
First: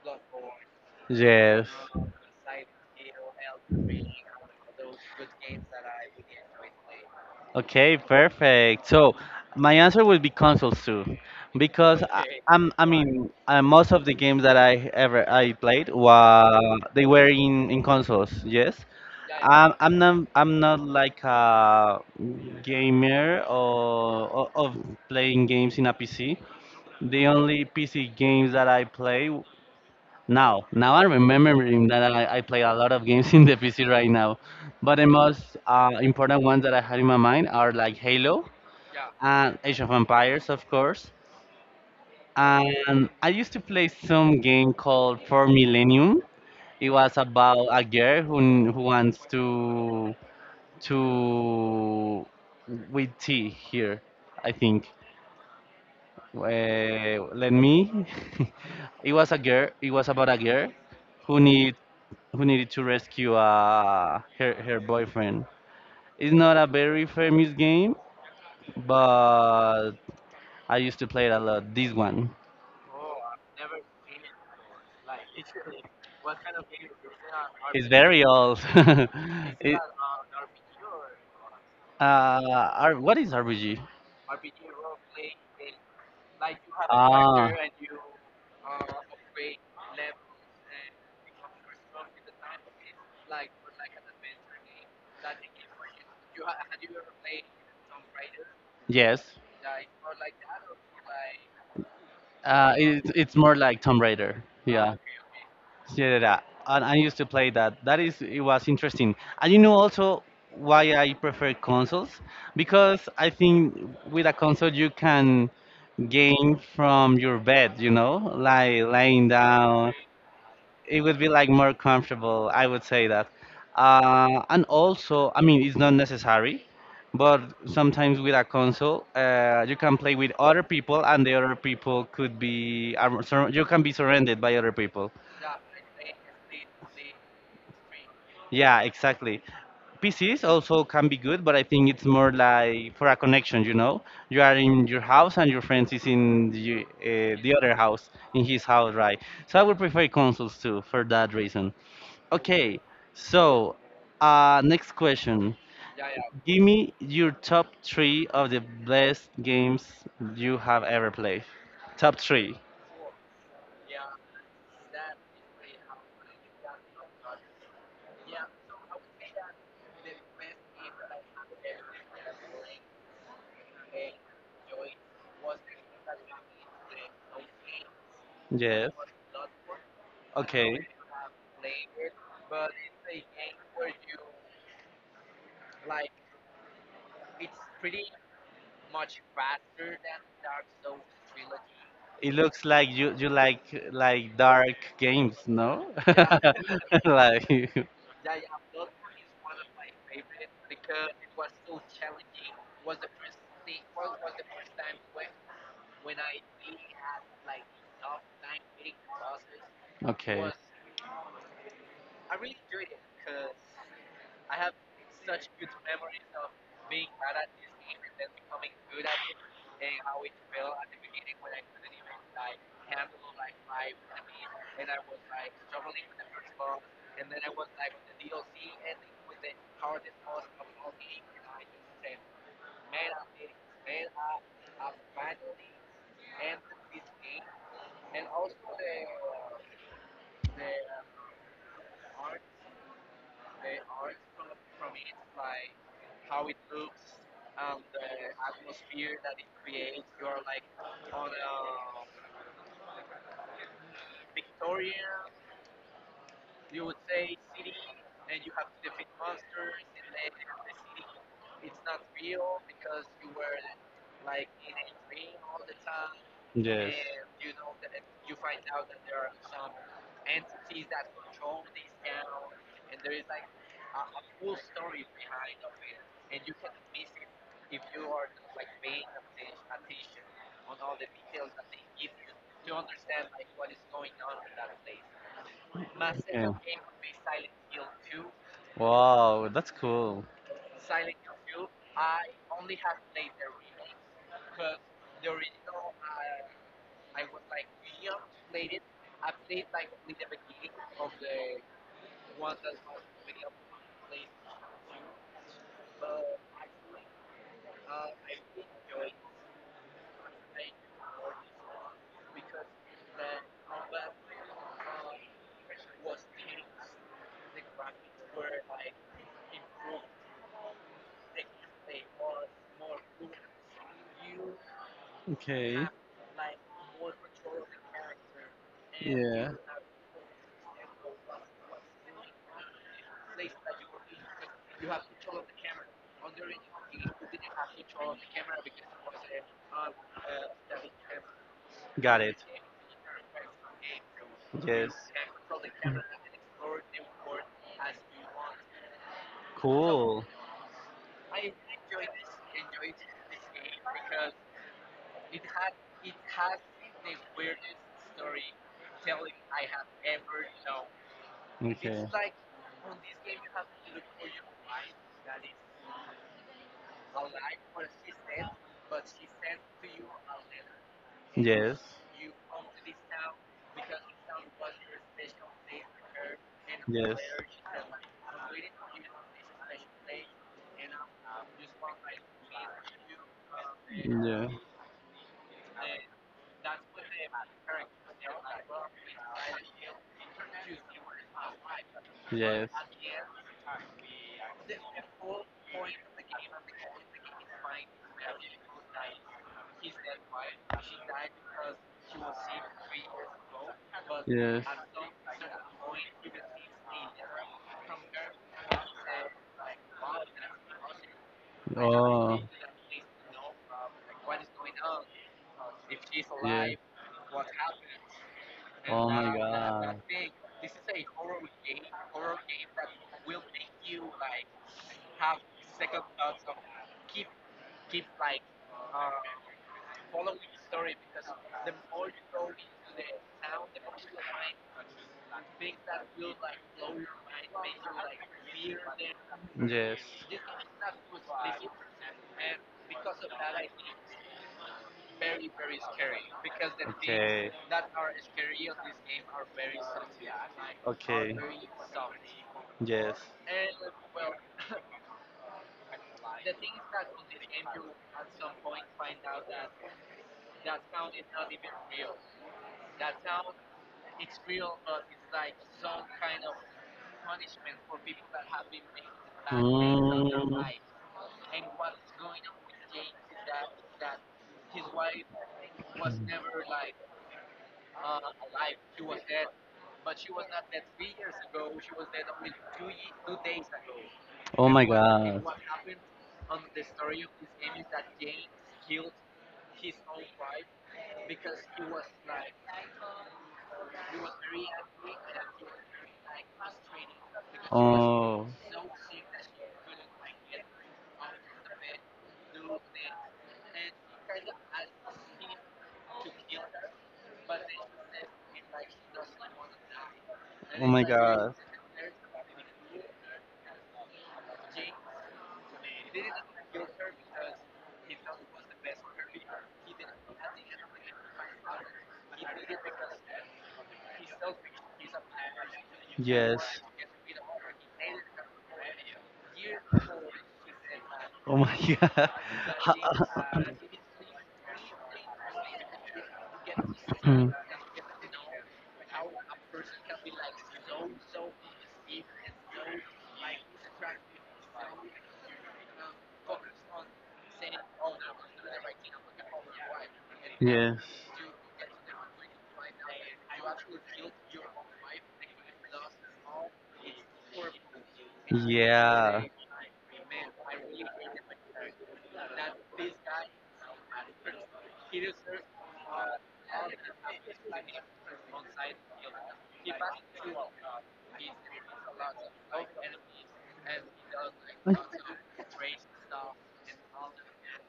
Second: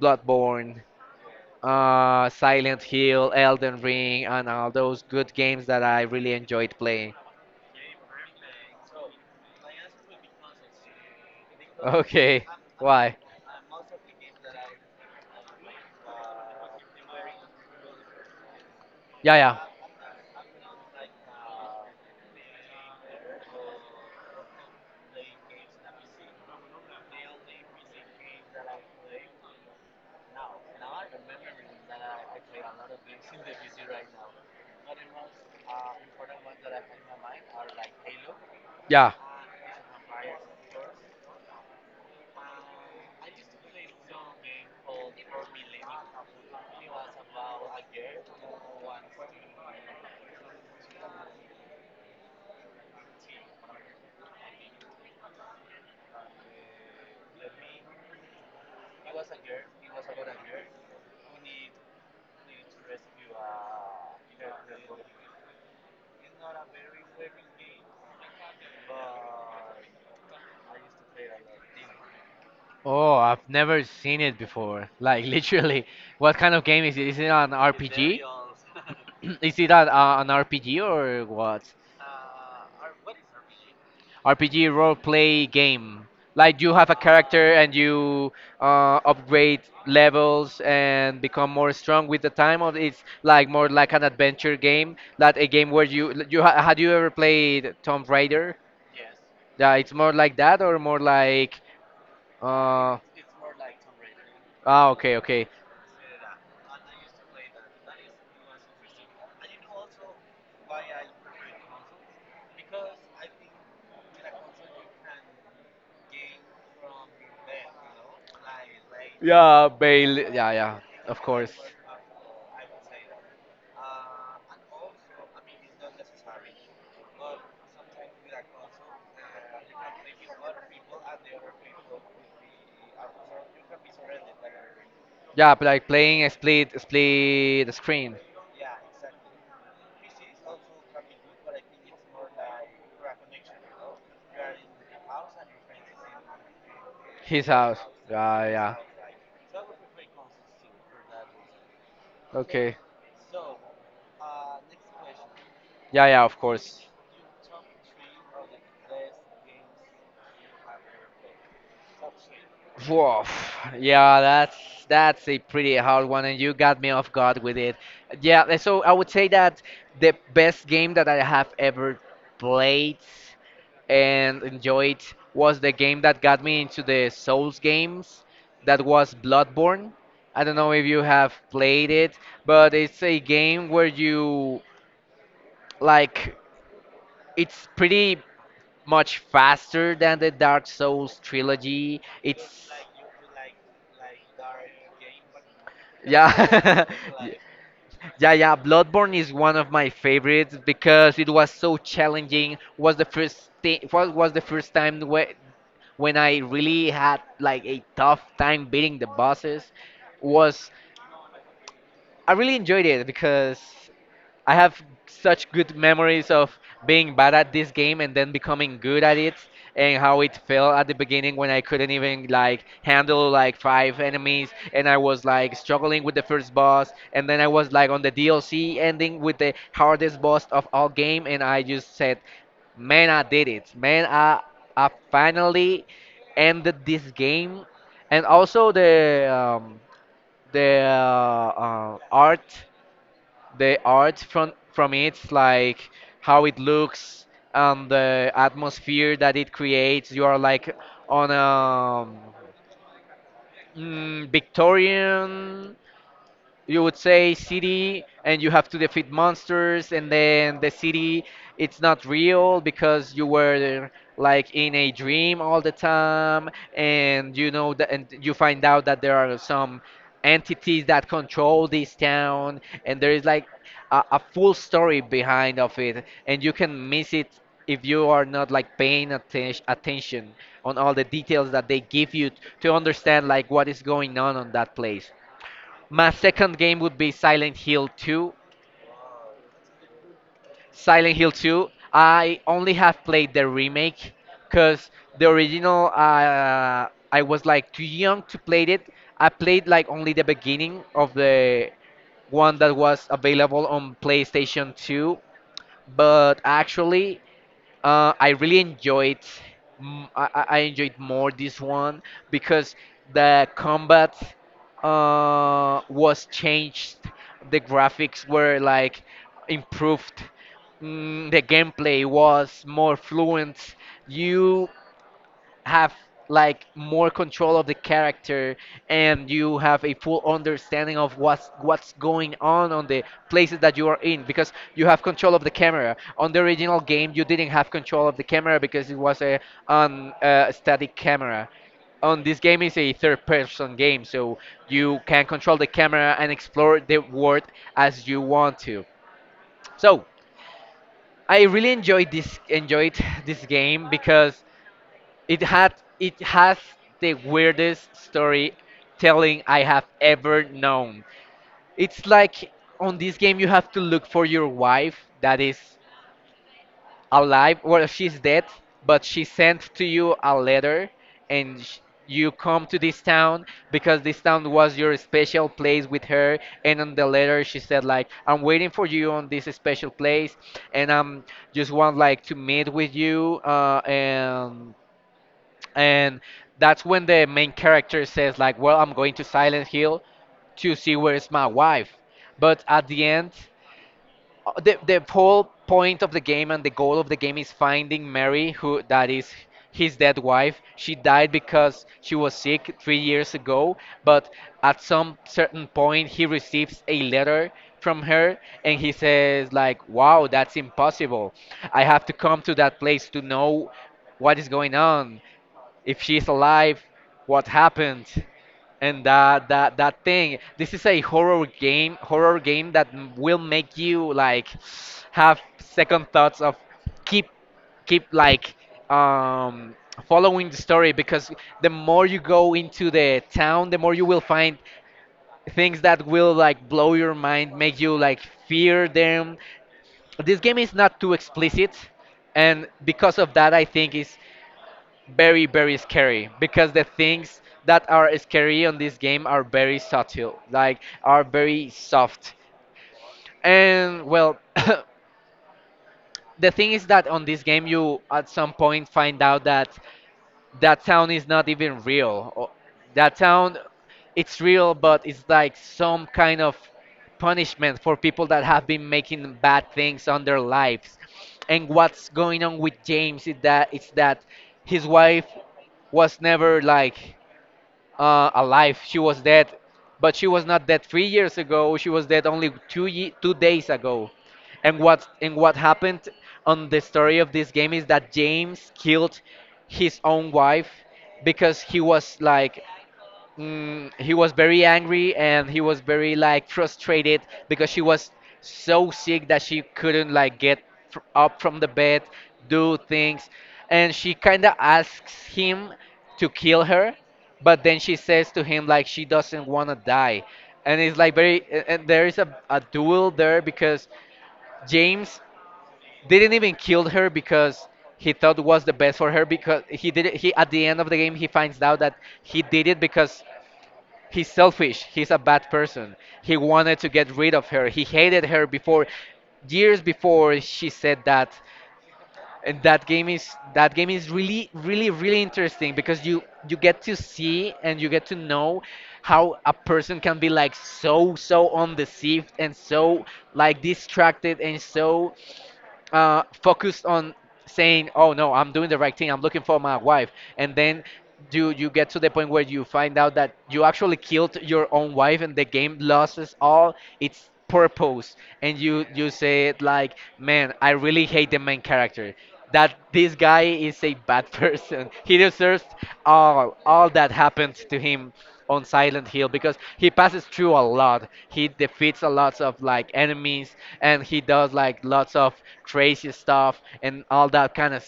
[SPEAKER 2] Bloodborne,
[SPEAKER 1] Yes.
[SPEAKER 2] Silent Hill, Elden Ring and all those good games that I really enjoyed playing.
[SPEAKER 1] Okay, perfect. So my answer would be consoles too, because
[SPEAKER 2] Okay.
[SPEAKER 1] I
[SPEAKER 2] Why?
[SPEAKER 1] mean, most of the games that I played were they were in consoles. Yes,
[SPEAKER 2] Yeah, yeah.
[SPEAKER 1] I'm not, I'm not like a gamer or of playing games in a PC. The only PC games that I play, now, now I'm remembering that I play a lot of games in the PC right now, but the most important ones that I had in my mind are like Halo
[SPEAKER 2] Yeah.
[SPEAKER 1] and Age of Empires, of course. And I used to play some game called For Millennium. It was about a girl who wants to with T here, I think. Let me. [LAUGHS] it was a girl. It was about a girl who needs who needed to rescue her boyfriend. It's not a very famous game, but I used to play it a lot. This one.
[SPEAKER 2] Oh, I've never seen it before. Like [LAUGHS] literally, what kind of game is it? Is it an
[SPEAKER 1] It's
[SPEAKER 2] RPG?
[SPEAKER 1] very old.
[SPEAKER 2] [LAUGHS] [CLEARS THROAT]
[SPEAKER 1] [LAUGHS]
[SPEAKER 2] Is it
[SPEAKER 1] It-
[SPEAKER 2] an RPG or what?
[SPEAKER 1] R- what is RPG?
[SPEAKER 2] RPG, role play game. Like you have a
[SPEAKER 1] Uh,
[SPEAKER 2] character and you upgrade levels and become more strong with the time, or it's like more like an adventure game, like a game where had you ever played Tomb Raider?
[SPEAKER 1] yes.
[SPEAKER 2] Yeah, it's more like that or more like uh,
[SPEAKER 1] It, it's more like Tomb Raider.
[SPEAKER 2] ah,
[SPEAKER 1] Yeah.
[SPEAKER 2] okay, okay.
[SPEAKER 1] Yeah, yeah, yeah. And I used to play that. That is, it was interesting. And you know also why I prefer consoles? Because I think with a console you can game from your bed, you know, like laying
[SPEAKER 2] Yeah,
[SPEAKER 1] down,
[SPEAKER 2] Bale. Yeah, yeah,
[SPEAKER 1] it would
[SPEAKER 2] of
[SPEAKER 1] be like
[SPEAKER 2] course.
[SPEAKER 1] more comfortable, I would say that, and also I mean it's not necessary but sometimes with a console you can play with other people, and the other people could be ar- sur- you can be surrounded by other people.
[SPEAKER 2] Yeah, but like playing a split screen.
[SPEAKER 1] Yeah, exactly. PCs also can be good but I think it's more like for a connection, you know, you are in your house and your friends is in
[SPEAKER 2] His
[SPEAKER 1] the other
[SPEAKER 2] house.
[SPEAKER 1] house in
[SPEAKER 2] Yeah,
[SPEAKER 1] his
[SPEAKER 2] yeah.
[SPEAKER 1] house right, so I would prefer consoles too for that reason.
[SPEAKER 2] Okay.
[SPEAKER 1] Okay, so next question.
[SPEAKER 2] Yeah, yeah, of
[SPEAKER 1] Give
[SPEAKER 2] course.
[SPEAKER 1] me your top three of the best games you have ever played. Top three.
[SPEAKER 2] Woof. Yeah, that's a pretty hard one, and you got me off guard with it. Yeah, and so I would say that the best game that I have ever played and enjoyed was the game that got me into the Souls games. That
[SPEAKER 1] Yes.
[SPEAKER 2] was Bloodborne. I don't know
[SPEAKER 1] Okay.
[SPEAKER 2] if you have played it, but it's a game where you like it's pretty much faster than the Dark Souls trilogy.
[SPEAKER 1] It looks
[SPEAKER 2] It's
[SPEAKER 1] like you like dark games, no?
[SPEAKER 2] yeah.
[SPEAKER 1] [LAUGHS]
[SPEAKER 2] [LAUGHS] Y-
[SPEAKER 1] like
[SPEAKER 2] Yeah, yeah, Bloodborne is one of my favorites because it was so challenging. Was the first time when I really had like a tough time beating the bosses.
[SPEAKER 1] okay.
[SPEAKER 2] Was I really enjoyed it because I have such good memories of being bad at this game and then becoming good at it and how it felt at the beginning when I couldn't even like handle like five enemies and I was like struggling with the first boss and then I was like on the DLC ending with the hardest boss of all game and I just said, man, I did it, man, I finally ended this game. And also the art, the art from it, like how it looks and the atmosphere that it creates. You are like on a Victorian, you would say, city, and you have to defeat monsters, and then the city, it's not real because you were like in a dream all the time
[SPEAKER 1] Yes.
[SPEAKER 2] and you know that, and you find out that there are some entities that control this town, and there is like a full story behind of it, and you can miss it if you are not like paying attention on all the details that they give you to understand like what is going on that place. My second
[SPEAKER 1] Okay.
[SPEAKER 2] game would be Silent Hill 2.
[SPEAKER 1] Wow, that's cool.
[SPEAKER 2] Silent Hill 2, I only have played the remake because the original, I was like too young to play it. I played like only the beginning of the one that was available on PlayStation 2, but actually, I really enjoyed. I enjoyed more this one because the combat was changed. The graphics were like improved. Mm, the gameplay was more fluent. You
[SPEAKER 1] Okay.
[SPEAKER 2] have like more control of the character, and
[SPEAKER 1] Yeah.
[SPEAKER 2] you have a full understanding of what's going on the places that you are in because you have control of the camera. On the original game you didn't have control of the camera because it was a on static camera.
[SPEAKER 1] Got
[SPEAKER 2] On
[SPEAKER 1] it.
[SPEAKER 2] this game is a third person game, so
[SPEAKER 1] Yes.
[SPEAKER 2] you can control the
[SPEAKER 1] Mm.
[SPEAKER 2] camera and explore the world as you want to. So
[SPEAKER 1] Cool.
[SPEAKER 2] I really enjoyed this enjoyed [LAUGHS] this game because it had it has the weirdest storytelling I have ever known.
[SPEAKER 1] Okay.
[SPEAKER 2] It's like on this game you have to look for your wife that is alive. Well, she's dead, but she sent to you a letter, and
[SPEAKER 1] Yes.
[SPEAKER 2] you come to this town because this town was your special place with her. And on the
[SPEAKER 1] Yes.
[SPEAKER 2] letter she said like, "I'm waiting for you on this special place, and I'm just want like to meet with you
[SPEAKER 1] Yeah.
[SPEAKER 2] and." And that's when the main character says like, well, I'm going to Silent Hill to see where's my wife. But
[SPEAKER 1] Yes.
[SPEAKER 2] at
[SPEAKER 1] Yes.
[SPEAKER 2] the end, the whole point of the game and the goal of the game is finding Mary, who that is his dead wife. She died because she was sick 3 years ago, but at some certain point he receives a letter from her, and he says like, wow, that's impossible. I have to
[SPEAKER 1] Oh.
[SPEAKER 2] come to that place to know what is going on, if she's
[SPEAKER 1] Yeah.
[SPEAKER 2] alive, what happened, and
[SPEAKER 1] Oh my
[SPEAKER 2] that that
[SPEAKER 1] god.
[SPEAKER 2] that thing. This is a horror game that will make you like have second thoughts of keep keep like um following the story because the more you go into the town, the more you will find things that will like blow your mind, make you like fear them.
[SPEAKER 1] Yes. Okay.
[SPEAKER 2] This game is not too explicit, and because of that, I think is very very scary because the things that are scary on this game are very subtle, like are
[SPEAKER 1] Okay.
[SPEAKER 2] very soft.
[SPEAKER 1] Yes.
[SPEAKER 2] And well, [COUGHS] the thing is that on this game you at some point find out that that town is not even real, or that town it's real but it's like some kind of punishment for people that have been making bad things on their
[SPEAKER 1] Mm.
[SPEAKER 2] lives. And what's going on with James is that it's that his wife was never like alive. She was dead, but she was not dead 3 years ago. She was dead only 2 days ago.
[SPEAKER 1] Oh
[SPEAKER 2] And
[SPEAKER 1] my god.
[SPEAKER 2] what happened on the story of this game is that James killed his own wife because he was like he was very angry and he was very like frustrated because she was
[SPEAKER 1] Oh.
[SPEAKER 2] so sick that she couldn't like get up from the bed, do things, and she kind of asks him to kill her, but then she says to him like she doesn't want to die. And
[SPEAKER 1] Oh
[SPEAKER 2] it's
[SPEAKER 1] my
[SPEAKER 2] like very
[SPEAKER 1] god.
[SPEAKER 2] and there is a duel there because James didn't even kill her because he thought was the best for her, because he did it. He at the end of the game he finds out that he did it because he's selfish. He's a bad person. He
[SPEAKER 1] Yes.
[SPEAKER 2] wanted to get rid of her. He hated her before, years before she said that.
[SPEAKER 1] Oh my [LAUGHS] god.
[SPEAKER 2] And that game is really, really, really interesting because you get to see
[SPEAKER 1] Mm.
[SPEAKER 2] and you get to know how a person can be like so, so undeceived and so like distracted and so focused on saying, "Oh no, I'm doing the right thing. I'm looking for my wife," and
[SPEAKER 1] [CLEARS THROAT]
[SPEAKER 2] then
[SPEAKER 1] yes.
[SPEAKER 2] you get to the point where you find out that you actually killed your own wife, and the game loses all its purpose, and you
[SPEAKER 1] Yeah.
[SPEAKER 2] say it like, "Man, I really hate the main character," that this guy is a bad person. [LAUGHS] He deserves all that happens to him on Silent Hill because he passes through a lot. He defeats a lot of like enemies and he does like lots of crazy stuff and all that kind of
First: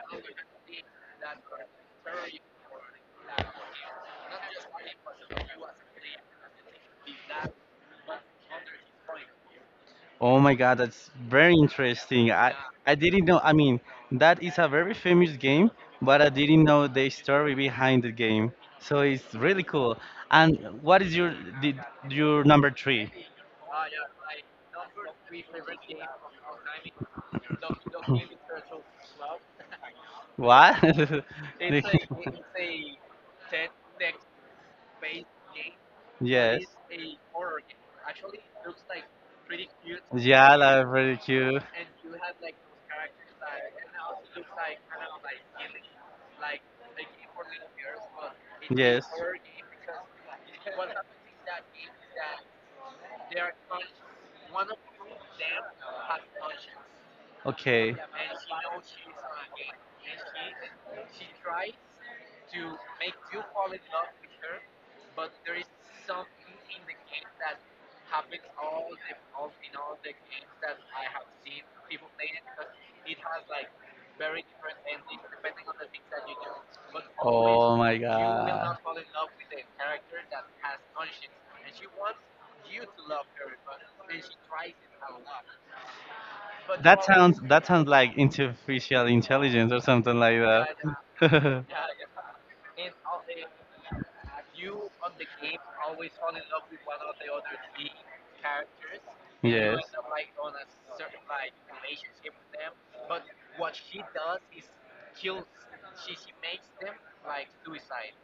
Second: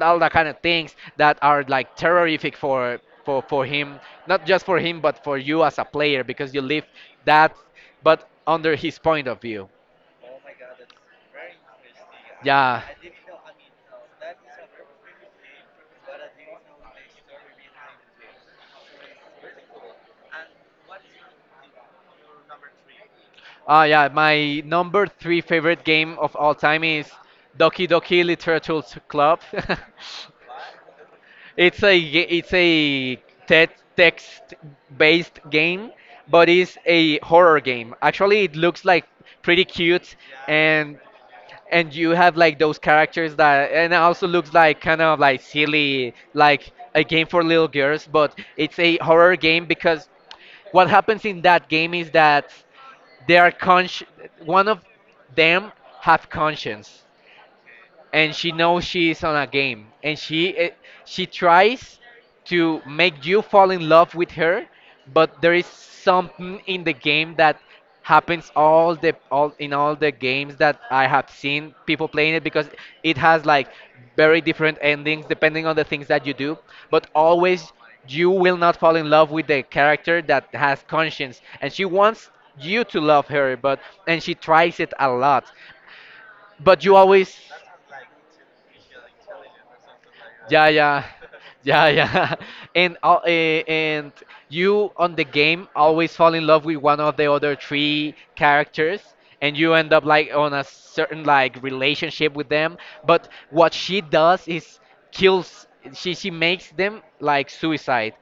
[SPEAKER 2] all that kind of things that are like terrific for him, not just for him but for you as a player because you live that but under his point of view.
[SPEAKER 1] Oh my God, that's very interesting.
[SPEAKER 2] Yeah.
[SPEAKER 1] I didn't know. I mean, that is a very famous game, but I didn't know the story behind the game. So it's really cool. And what is your the, your number three?
[SPEAKER 2] Ah, yeah, my number three favorite game of all time is Doki Doki
[SPEAKER 1] [LAUGHS]
[SPEAKER 2] Literature Club. [LAUGHS]
[SPEAKER 1] What? [LAUGHS]
[SPEAKER 2] It's a text-based game, but
[SPEAKER 1] yes.
[SPEAKER 2] it's a horror game. Actually, it looks like pretty cute,
[SPEAKER 1] Yeah, that's
[SPEAKER 2] and
[SPEAKER 1] really cute.
[SPEAKER 2] and you have like those characters that and it also looks like kind of like silly like a game for little girls, but it's a
[SPEAKER 1] Yes.
[SPEAKER 2] horror game because what happens in that game is that they are consci- one of them have conscience,
[SPEAKER 1] Okay.
[SPEAKER 2] and she knows she is on a game and she she tries to make you fall in love with her, but there is something in the game that happens all in all the games that I have seen people playing it, because it has like very different endings depending on the things that you do, but always you will not fall in love with the character that has conscience, and she wants you to love her, but and she tries it a lot but you
[SPEAKER 1] That
[SPEAKER 2] always.
[SPEAKER 1] sounds like artificial intelligence or something like, yeah,
[SPEAKER 2] Yeah, yeah,
[SPEAKER 1] [LAUGHS] yeah,
[SPEAKER 2] [LAUGHS]
[SPEAKER 1] and
[SPEAKER 2] yeah, yeah. [LAUGHS] And you on the game always fall in love with one of the other three characters, and you
[SPEAKER 1] you.
[SPEAKER 2] end up like on a certain like relationship with them. But what she does is kills. She makes them like suicide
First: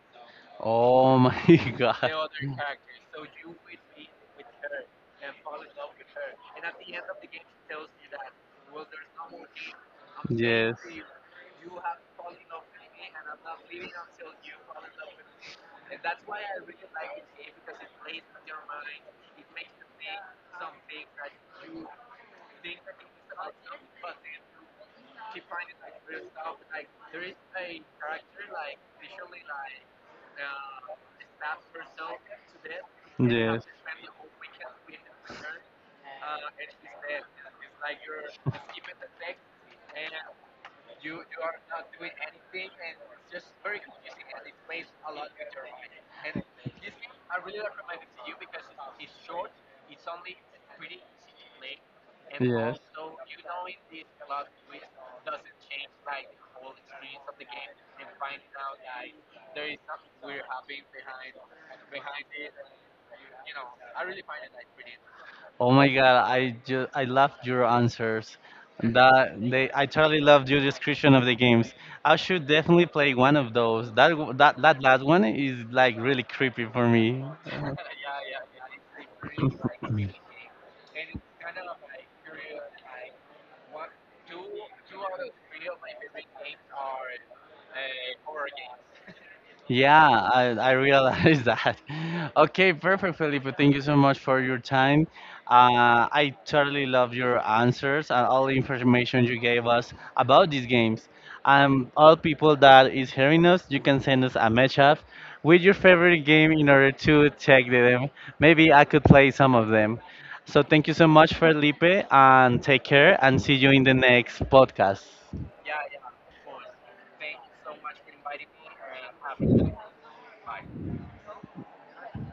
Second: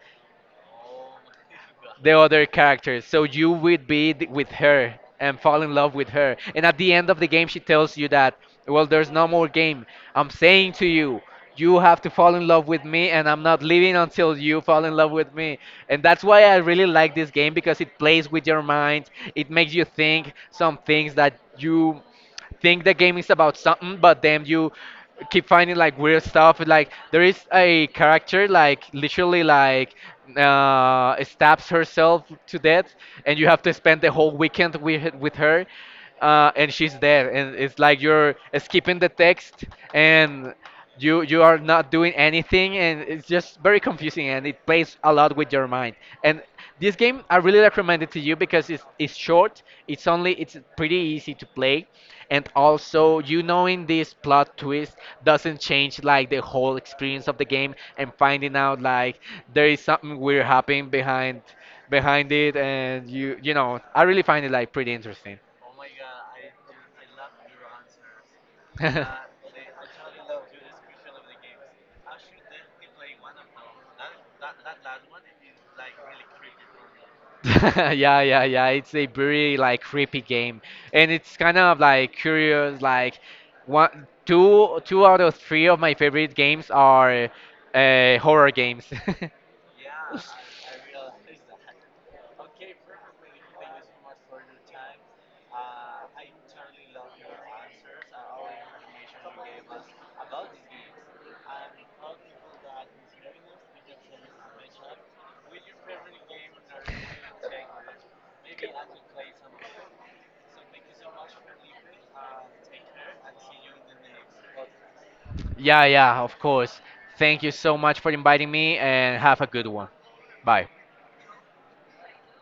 [SPEAKER 1] Oh my [LAUGHS] the
[SPEAKER 2] the
[SPEAKER 1] god.
[SPEAKER 2] other characters. So you would be with her and fall in love with her. And at the end of the game, she tells you that, well, there's no more game. I'm saying to you, you have to fall in love with me, and I'm not leaving until you fall in love with me. And that's why I really like this game, because it plays with your mind. It makes you think some things, that you think the game is about something, but then you keep finding like weird stuff. Like there is a character like literally like stabs herself to death, and you have to spend the whole weekend with her, and she's dead, and it's like you're skipping the text and you are not doing anything, and it's just very confusing and it plays a lot with your mind. And this game I really recommend it to you because it's short, it's pretty easy to play, and also you knowing this plot twist doesn't change like the whole experience of the game, and finding out like there is something weird happening behind it, and you know I really find it like pretty
[SPEAKER 1] Interesting.
[SPEAKER 2] interesting.
[SPEAKER 1] Oh my God, I just I loved your answers.
[SPEAKER 2] [LAUGHS]
[SPEAKER 1] That they, I totally loved your description of the games. I should definitely play one of those. That w- that that last one is like really creepy for me.
[SPEAKER 2] [LAUGHS]
[SPEAKER 1] [LAUGHS]
[SPEAKER 2] Yeah, yeah, yeah. It's a very like creepy game, and it's kind of like curious.
[SPEAKER 1] [LAUGHS]
[SPEAKER 2] Like one, two, two out of three of my favorite games are horror games.
[SPEAKER 1] Yeah, I realized [LAUGHS] that. Okay, perfect, Felipe. Thank you so much for your time. I totally love your answers and all the information you gave us about these games. All people that is hearing us, you can send us a matchup with your favorite game in order to check them. Maybe I could play some of them. So thank you so much, Felipe, and take care and see you in the next podcast.
[SPEAKER 2] [LAUGHS] Yeah, yeah, of course. Thank you so much for inviting me, and have a good one. Bye.